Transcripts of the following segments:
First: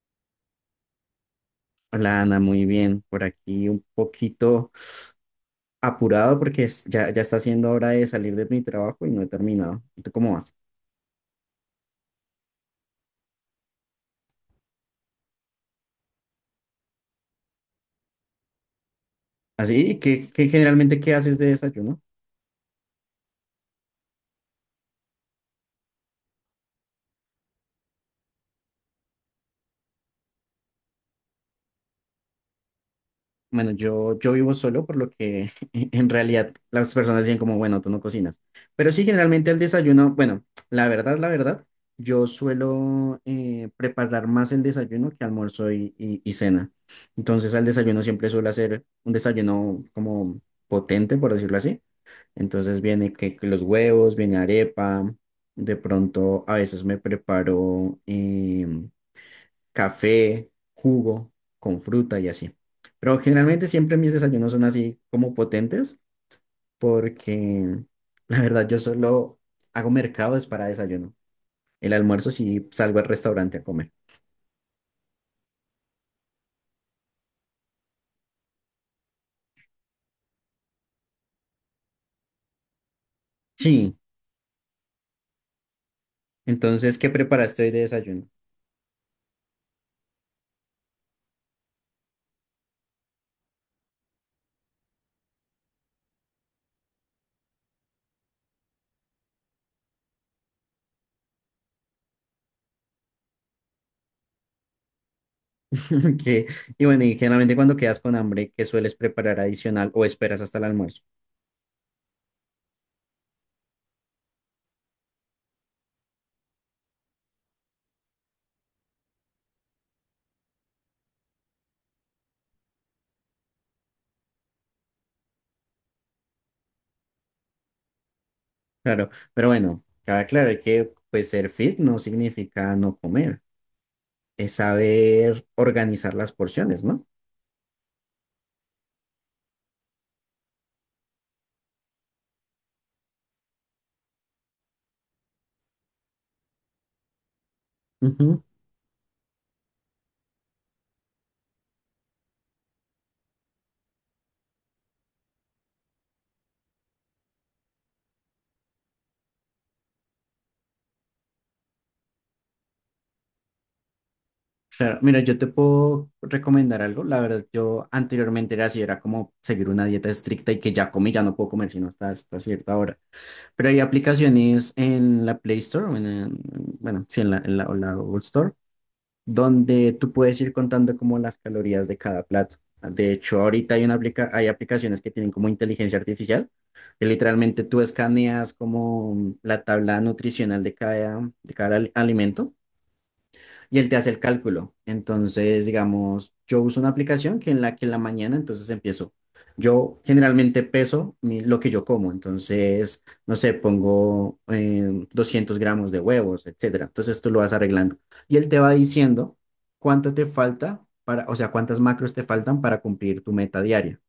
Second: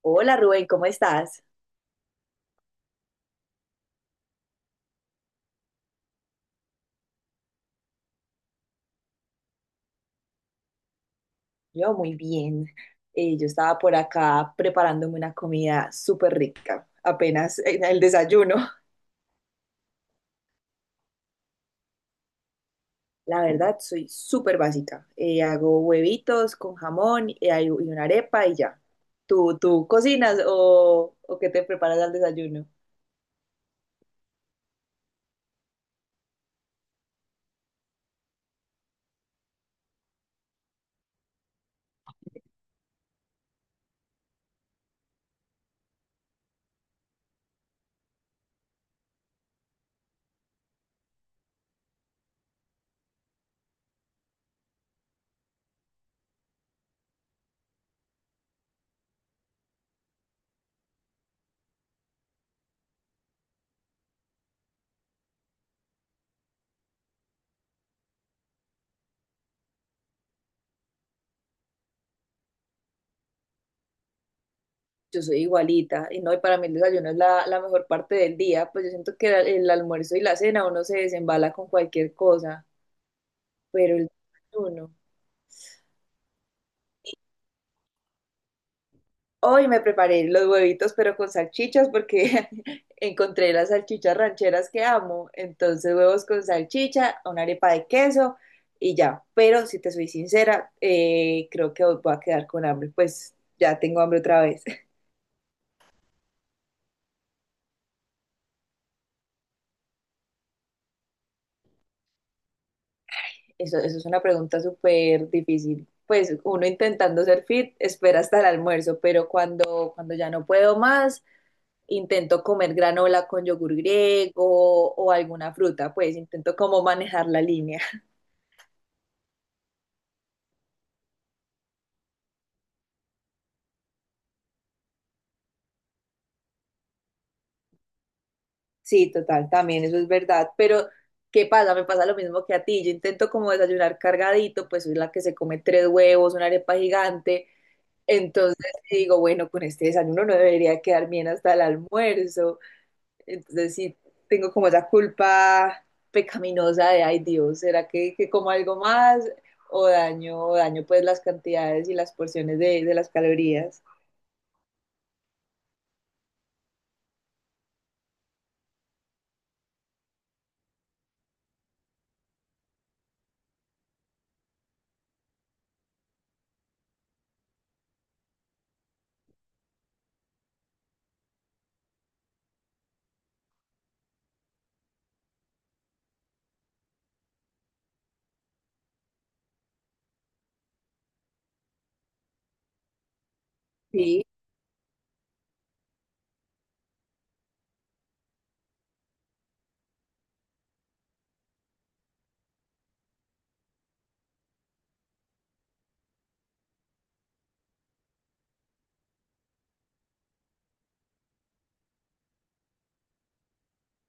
Hola Rubén, ¿cómo estás? Hola Ana, muy bien. Por aquí un poquito apurado ya está siendo hora de salir de mi trabajo y no he terminado. ¿Tú cómo vas? Yo muy bien. Yo estaba por acá preparándome una comida súper rica, apenas en el desayuno. Así, ¿qué generalmente qué haces de desayuno? La verdad, soy súper básica. Hago huevitos con jamón y una arepa y ya. ¿Tú cocinas o qué te preparas al desayuno? Bueno, yo vivo solo, por lo que en realidad las personas dicen como, bueno, tú no cocinas. Pero sí, generalmente el desayuno, bueno, la verdad, yo suelo preparar más el desayuno que almuerzo y cena. Entonces al desayuno siempre suelo hacer un desayuno como potente, por decirlo así. Entonces viene que los huevos, viene arepa, de pronto a veces me preparo café, jugo con fruta y así. Pero generalmente siempre mis desayunos son así como potentes porque la verdad yo solo hago mercados para desayuno. El almuerzo sí salgo al restaurante a comer. Yo soy igualita y no, y para mí el desayuno es la mejor parte del día, pues yo siento que el almuerzo y la cena uno se desembala con cualquier cosa, Sí, pero el desayuno. entonces, ¿qué preparaste hoy de desayuno? Hoy me preparé los huevitos, pero con salchichas, porque encontré las salchichas rancheras que amo. Entonces, huevos con salchicha, una arepa de queso y ya. Pero si te soy sincera, creo que hoy voy a quedar con hambre. Pues ya tengo hambre otra vez. Que. Y bueno, y generalmente cuando quedas con hambre, ¿qué sueles preparar adicional o esperas hasta el almuerzo? Eso es una pregunta súper difícil. Pues uno intentando ser fit, espera hasta el almuerzo, pero cuando ya no puedo más, intento comer granola con yogur griego o alguna fruta, pues intento como manejar la línea. Claro, pero bueno, cabe aclarar que pues ser fit no significa no comer, es saber organizar las porciones, ¿no? Sí, total, también eso es verdad. Pero, ¿qué pasa? Me pasa lo mismo que a ti. Yo intento como desayunar cargadito, pues soy la que se come tres huevos, una arepa gigante. Ujú. Entonces digo, bueno, con este desayuno no debería quedar bien hasta el almuerzo. Entonces sí, tengo como esa culpa pecaminosa de, ay Dios, ¿será que, como algo más? O daño pues las cantidades y las porciones de las calorías. Claro, mira, yo te puedo recomendar algo. La verdad, yo anteriormente era así, era como seguir una dieta estricta y que ya comí, ya no puedo comer sino hasta, hasta cierta hora. Pero hay aplicaciones en la Play Store, bueno, sí, en la o la Google Store, donde tú puedes ir contando como las calorías de cada plato. De hecho, ahorita hay aplicaciones que tienen como inteligencia artificial, que literalmente tú escaneas como la tabla nutricional de cada, alimento y él te hace el Sí, cálculo. Entonces, digamos, yo uso una aplicación que en la mañana, entonces empiezo. Yo generalmente lo que yo como, entonces, no sé, pongo 200 gramos de huevos, etcétera. Entonces tú lo vas arreglando. Y él te va diciendo cuánto te falta para, o sea, cuántas macros te faltan para cumplir tu meta diaria.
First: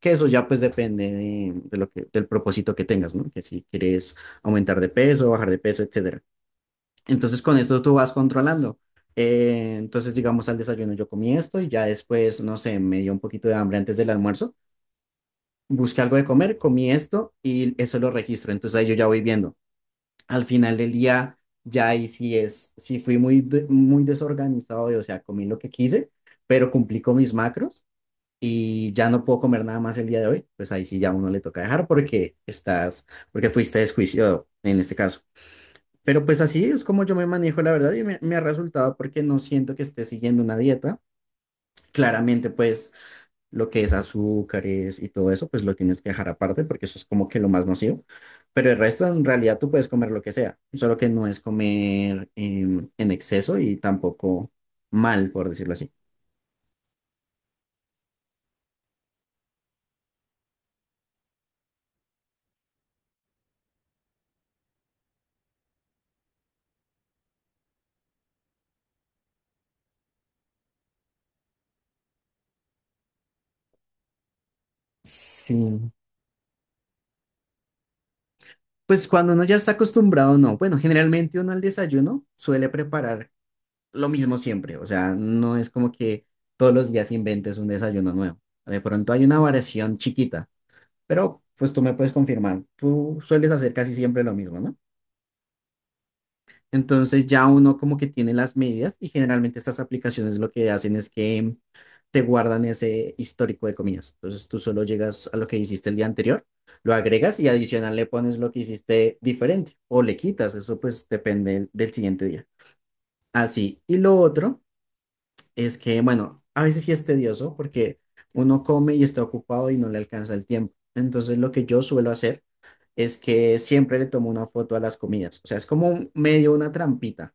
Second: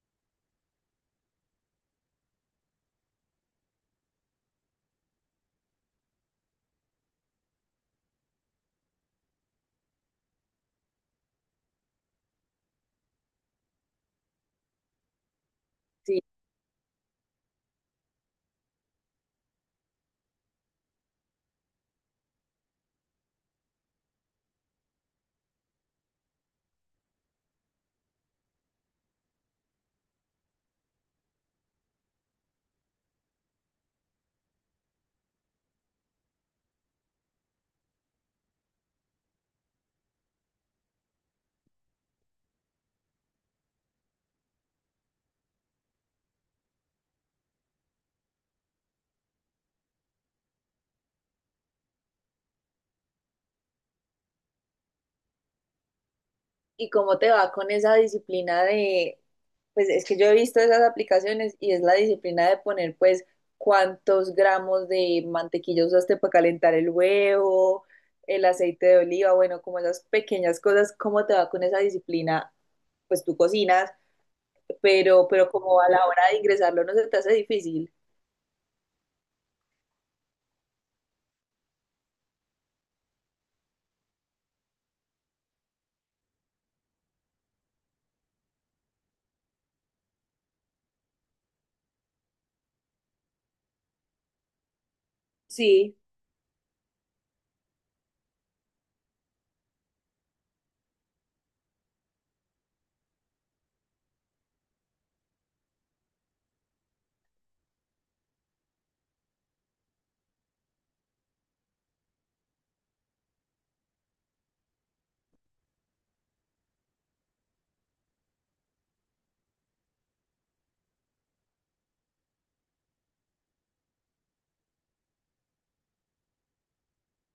Que eso ya pues depende de lo que, del propósito que tengas, ¿no? Que si quieres aumentar de peso, bajar de peso, etcétera. Entonces con esto tú vas controlando. Entonces, digamos, al desayuno yo comí esto y ya después, no sé, me dio un poquito de hambre antes del almuerzo. Busqué algo sí. de comer, comí esto y eso lo registro. Entonces ahí yo ya voy viendo. Al final del día, ya ahí sí fui muy desorganizado, y, o sea, comí lo que quise, pero cumplí con mis macros y ya no puedo comer nada más el día de hoy. Pues ahí sí ya a uno le toca dejar porque estás, porque fuiste desjuiciado en este caso. Pero pues así es como yo me manejo, la verdad, y me ha resultado porque no siento que esté siguiendo una dieta. Claramente, pues lo que es azúcares y todo eso, pues lo tienes que dejar aparte porque eso es como que lo más nocivo. Pero el resto, en realidad, tú puedes comer lo que sea, solo que no es comer en exceso y tampoco mal, por decirlo así. ¿Y cómo te va con esa disciplina de, pues es que yo he visto esas aplicaciones y es la disciplina de poner pues cuántos gramos de mantequilla usaste para calentar el huevo, el aceite de oliva, bueno, como esas pequeñas cosas, ¿cómo te va con esa disciplina? Pues tú cocinas, pero como a Sí. la hora de ingresarlo no se te hace difícil. Pues cuando uno ya está acostumbrado, no. Bueno, generalmente uno al desayuno suele preparar lo mismo siempre, o sea, no es como que todos los días inventes un desayuno nuevo. De pronto hay una variación chiquita, pero pues tú me puedes confirmar, tú sueles hacer casi siempre lo mismo, ¿no? Sí, Entonces ya uno como que tiene las medidas y generalmente estas aplicaciones lo que hacen es que te guardan ese histórico de comidas. Entonces tú solo llegas a lo que hiciste el día anterior, lo agregas y adicional le pones lo que hiciste diferente o le quitas, eso pues depende del siguiente día. Así. Y lo otro es que, bueno, a veces sí es tedioso porque uno come y está ocupado y no le alcanza el tiempo. Entonces, lo que yo suelo hacer es que siempre le tomo una foto a las comidas. O sea, es como medio una trampita,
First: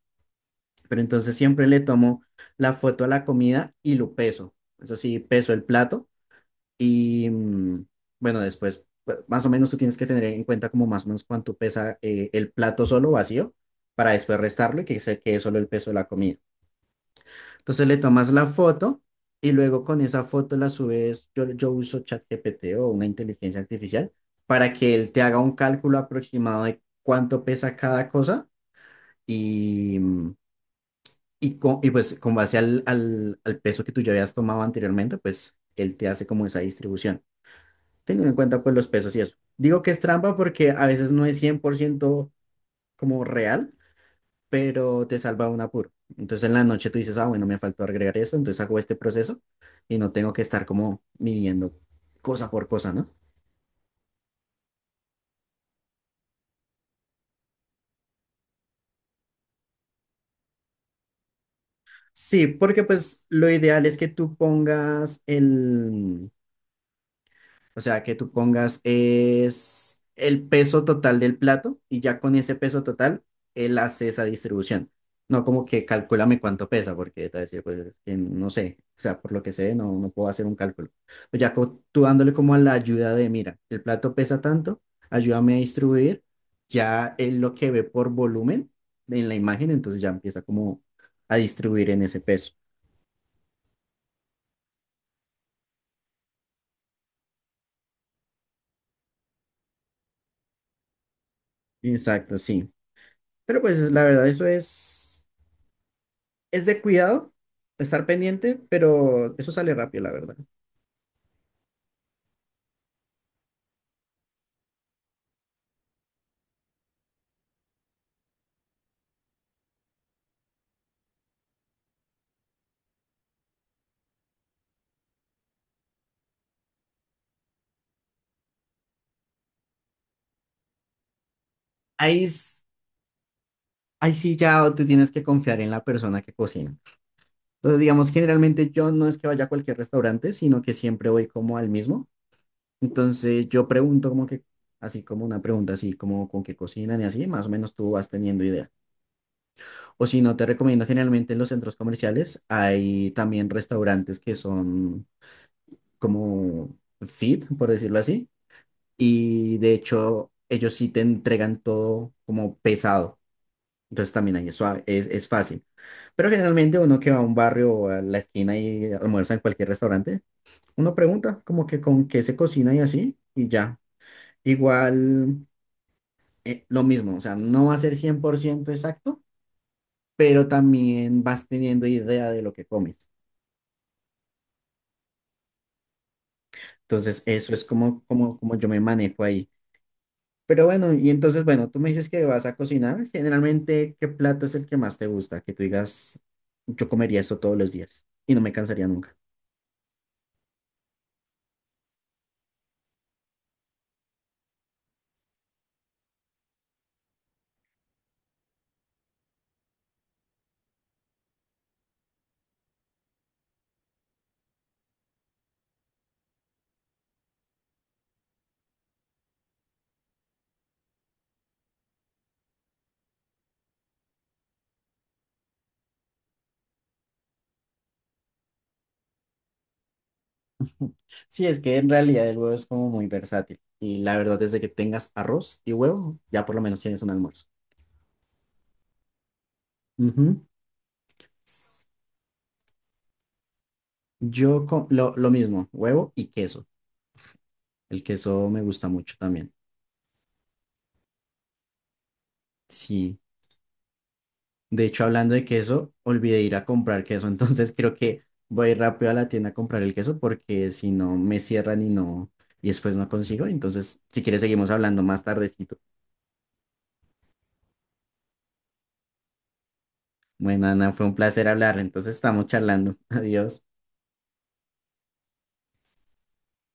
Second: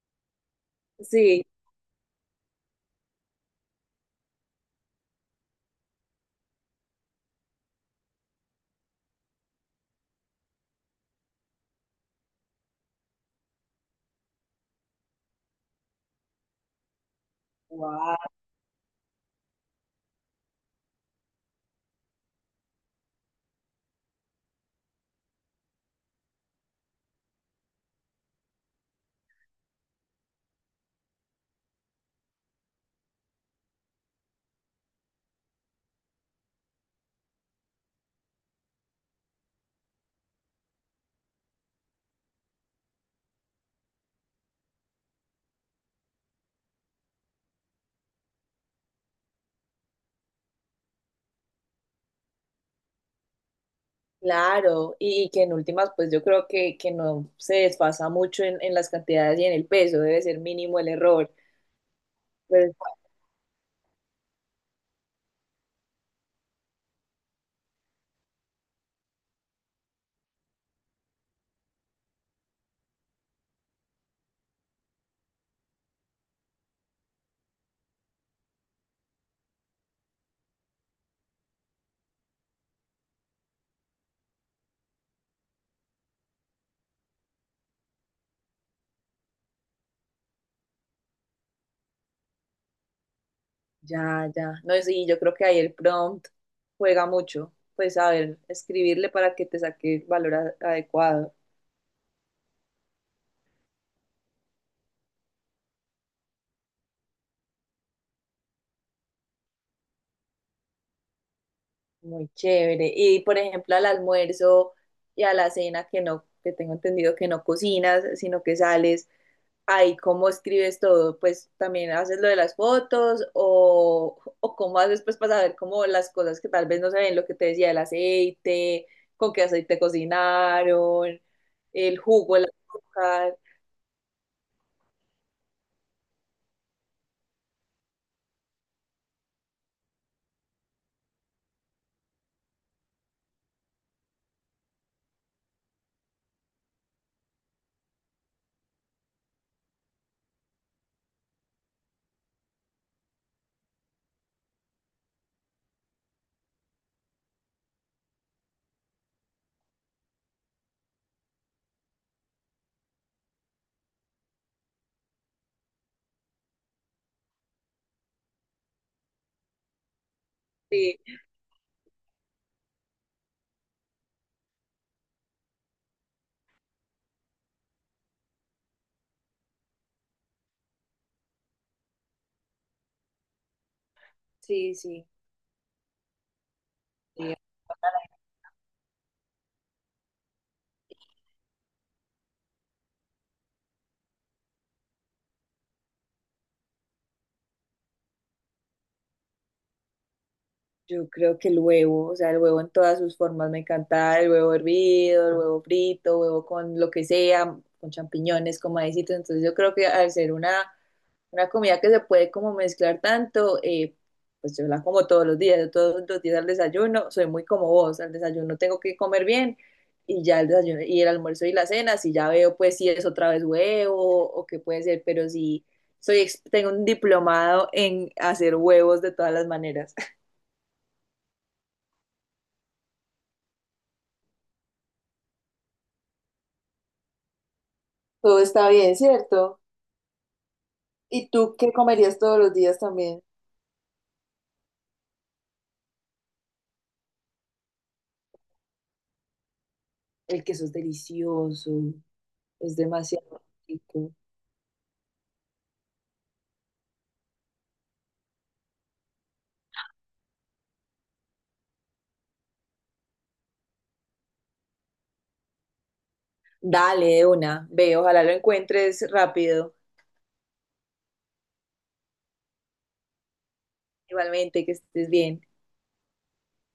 pero entonces sí. siempre le tomo la foto a la comida y lo peso. Eso sí, peso el plato y, bueno, después, pues, más o menos tú tienes que tener en cuenta como más o menos cuánto pesa el plato solo vacío para después restarlo y que se quede solo el peso de la comida. Entonces le Wow. tomas la foto y luego con esa foto la subes. Yo uso ChatGPT o una inteligencia artificial para que él te haga un cálculo aproximado de cuánto pesa cada cosa y, y pues con base al peso que tú ya habías tomado anteriormente, pues él te hace como esa distribución, teniendo en cuenta pues los pesos y eso. Digo que es trampa porque a veces no es 100% como real, pero te salva un apuro. Entonces en la noche tú dices, ah, bueno, me faltó agregar eso, entonces hago este proceso y no tengo que estar como midiendo cosa por cosa, ¿no? Claro, y que en últimas, pues yo creo que no se desfasa mucho en las cantidades y en el peso, debe ser mínimo el error. Sí, Pero porque pues lo ideal es que tú pongas el. O sea, que tú pongas es el peso total del plato y ya con ese peso total, él hace esa distribución. No como que calcúlame cuánto pesa, porque te va a decir, pues, es que no sé. O sea, por lo que sé, no, no puedo hacer un cálculo. Tú dándole como a la ayuda de, mira, el plato pesa tanto, ayúdame a distribuir. Ya él lo que ve por volumen en la imagen, entonces ya empieza como a distribuir en ese peso. ya, ya, no, sí, yo creo que ahí el prompt juega mucho, pues a ver, escribirle para que te saque el valor adecuado. Exacto, sí. Pero pues la verdad, eso es. Es de cuidado, estar pendiente, pero eso sale rápido, la verdad. Muy chévere. Y por ejemplo, al almuerzo y a la cena que no, que tengo entendido que no cocinas, sino que sales, ay, ¿cómo escribes todo? Pues también haces lo de las fotos o cómo haces pues para saber cómo las cosas que tal vez no se ven, lo que te decía, el aceite, con qué aceite cocinaron, el Ahí, jugo, el s- azúcar. ahí sí ya te tienes que confiar en la persona que cocina. Entonces, digamos, generalmente yo no es que vaya a cualquier restaurante, sino que siempre voy como al mismo. Entonces, yo pregunto como que, así como una pregunta, así como con qué cocinan y así, más o menos tú vas teniendo idea. O si no, te recomiendo generalmente en los centros comerciales hay también restaurantes que son como fit, por decirlo así, y de hecho ellos sí te entregan todo como pesado. Entonces también ahí es fácil. Pero generalmente uno que va a un barrio o a la esquina y almuerza en cualquier restaurante, uno Sí, pregunta como que con qué se cocina y así y ya. Igual lo mismo, o sea, no va a ser 100% exacto, pero también vas teniendo idea de lo que comes. sí, sí. Entonces Sí. eso es como yo me manejo ahí. Pero bueno, y entonces, bueno, tú me dices que vas a cocinar. Generalmente, ¿qué plato es el que más te gusta? Que tú digas, yo comería esto todos los días y no me cansaría nunca. Yo creo que el huevo, o sea, el huevo en todas sus formas me encanta, el huevo hervido, el huevo frito, huevo con lo que sea, con champiñones, con maicitos. Entonces yo creo que al ser una comida que se puede como mezclar tanto, pues yo la como todos los días, yo todos los días al desayuno, soy muy como vos, al desayuno tengo que comer bien y ya el desayuno y el almuerzo y la cena, si ya veo pues si es otra vez huevo o qué puede ser, pero si soy, tengo un diplomado en hacer huevos de todas las maneras. Sí, es que en realidad el huevo es como muy versátil. Y la verdad es de que tengas arroz y huevo, ya por lo menos tienes un almuerzo. Todo está bien, ¿cierto? Ujú. ¿Y tú qué comerías todos los días también? Yo lo mismo, huevo y queso. El queso me gusta mucho también. El queso es delicioso, es Sí. demasiado rico. De hecho, hablando de queso, olvidé ir a comprar queso, entonces creo que voy a ir rápido a la tienda a comprar el queso porque si no me cierran y no, y después no consigo. Entonces, si quieres, seguimos hablando más tardecito. Dale, de una, ve, ojalá lo encuentres rápido. Bueno, Ana, fue un placer hablar, entonces estamos charlando. Adiós. Igualmente, que estés bien.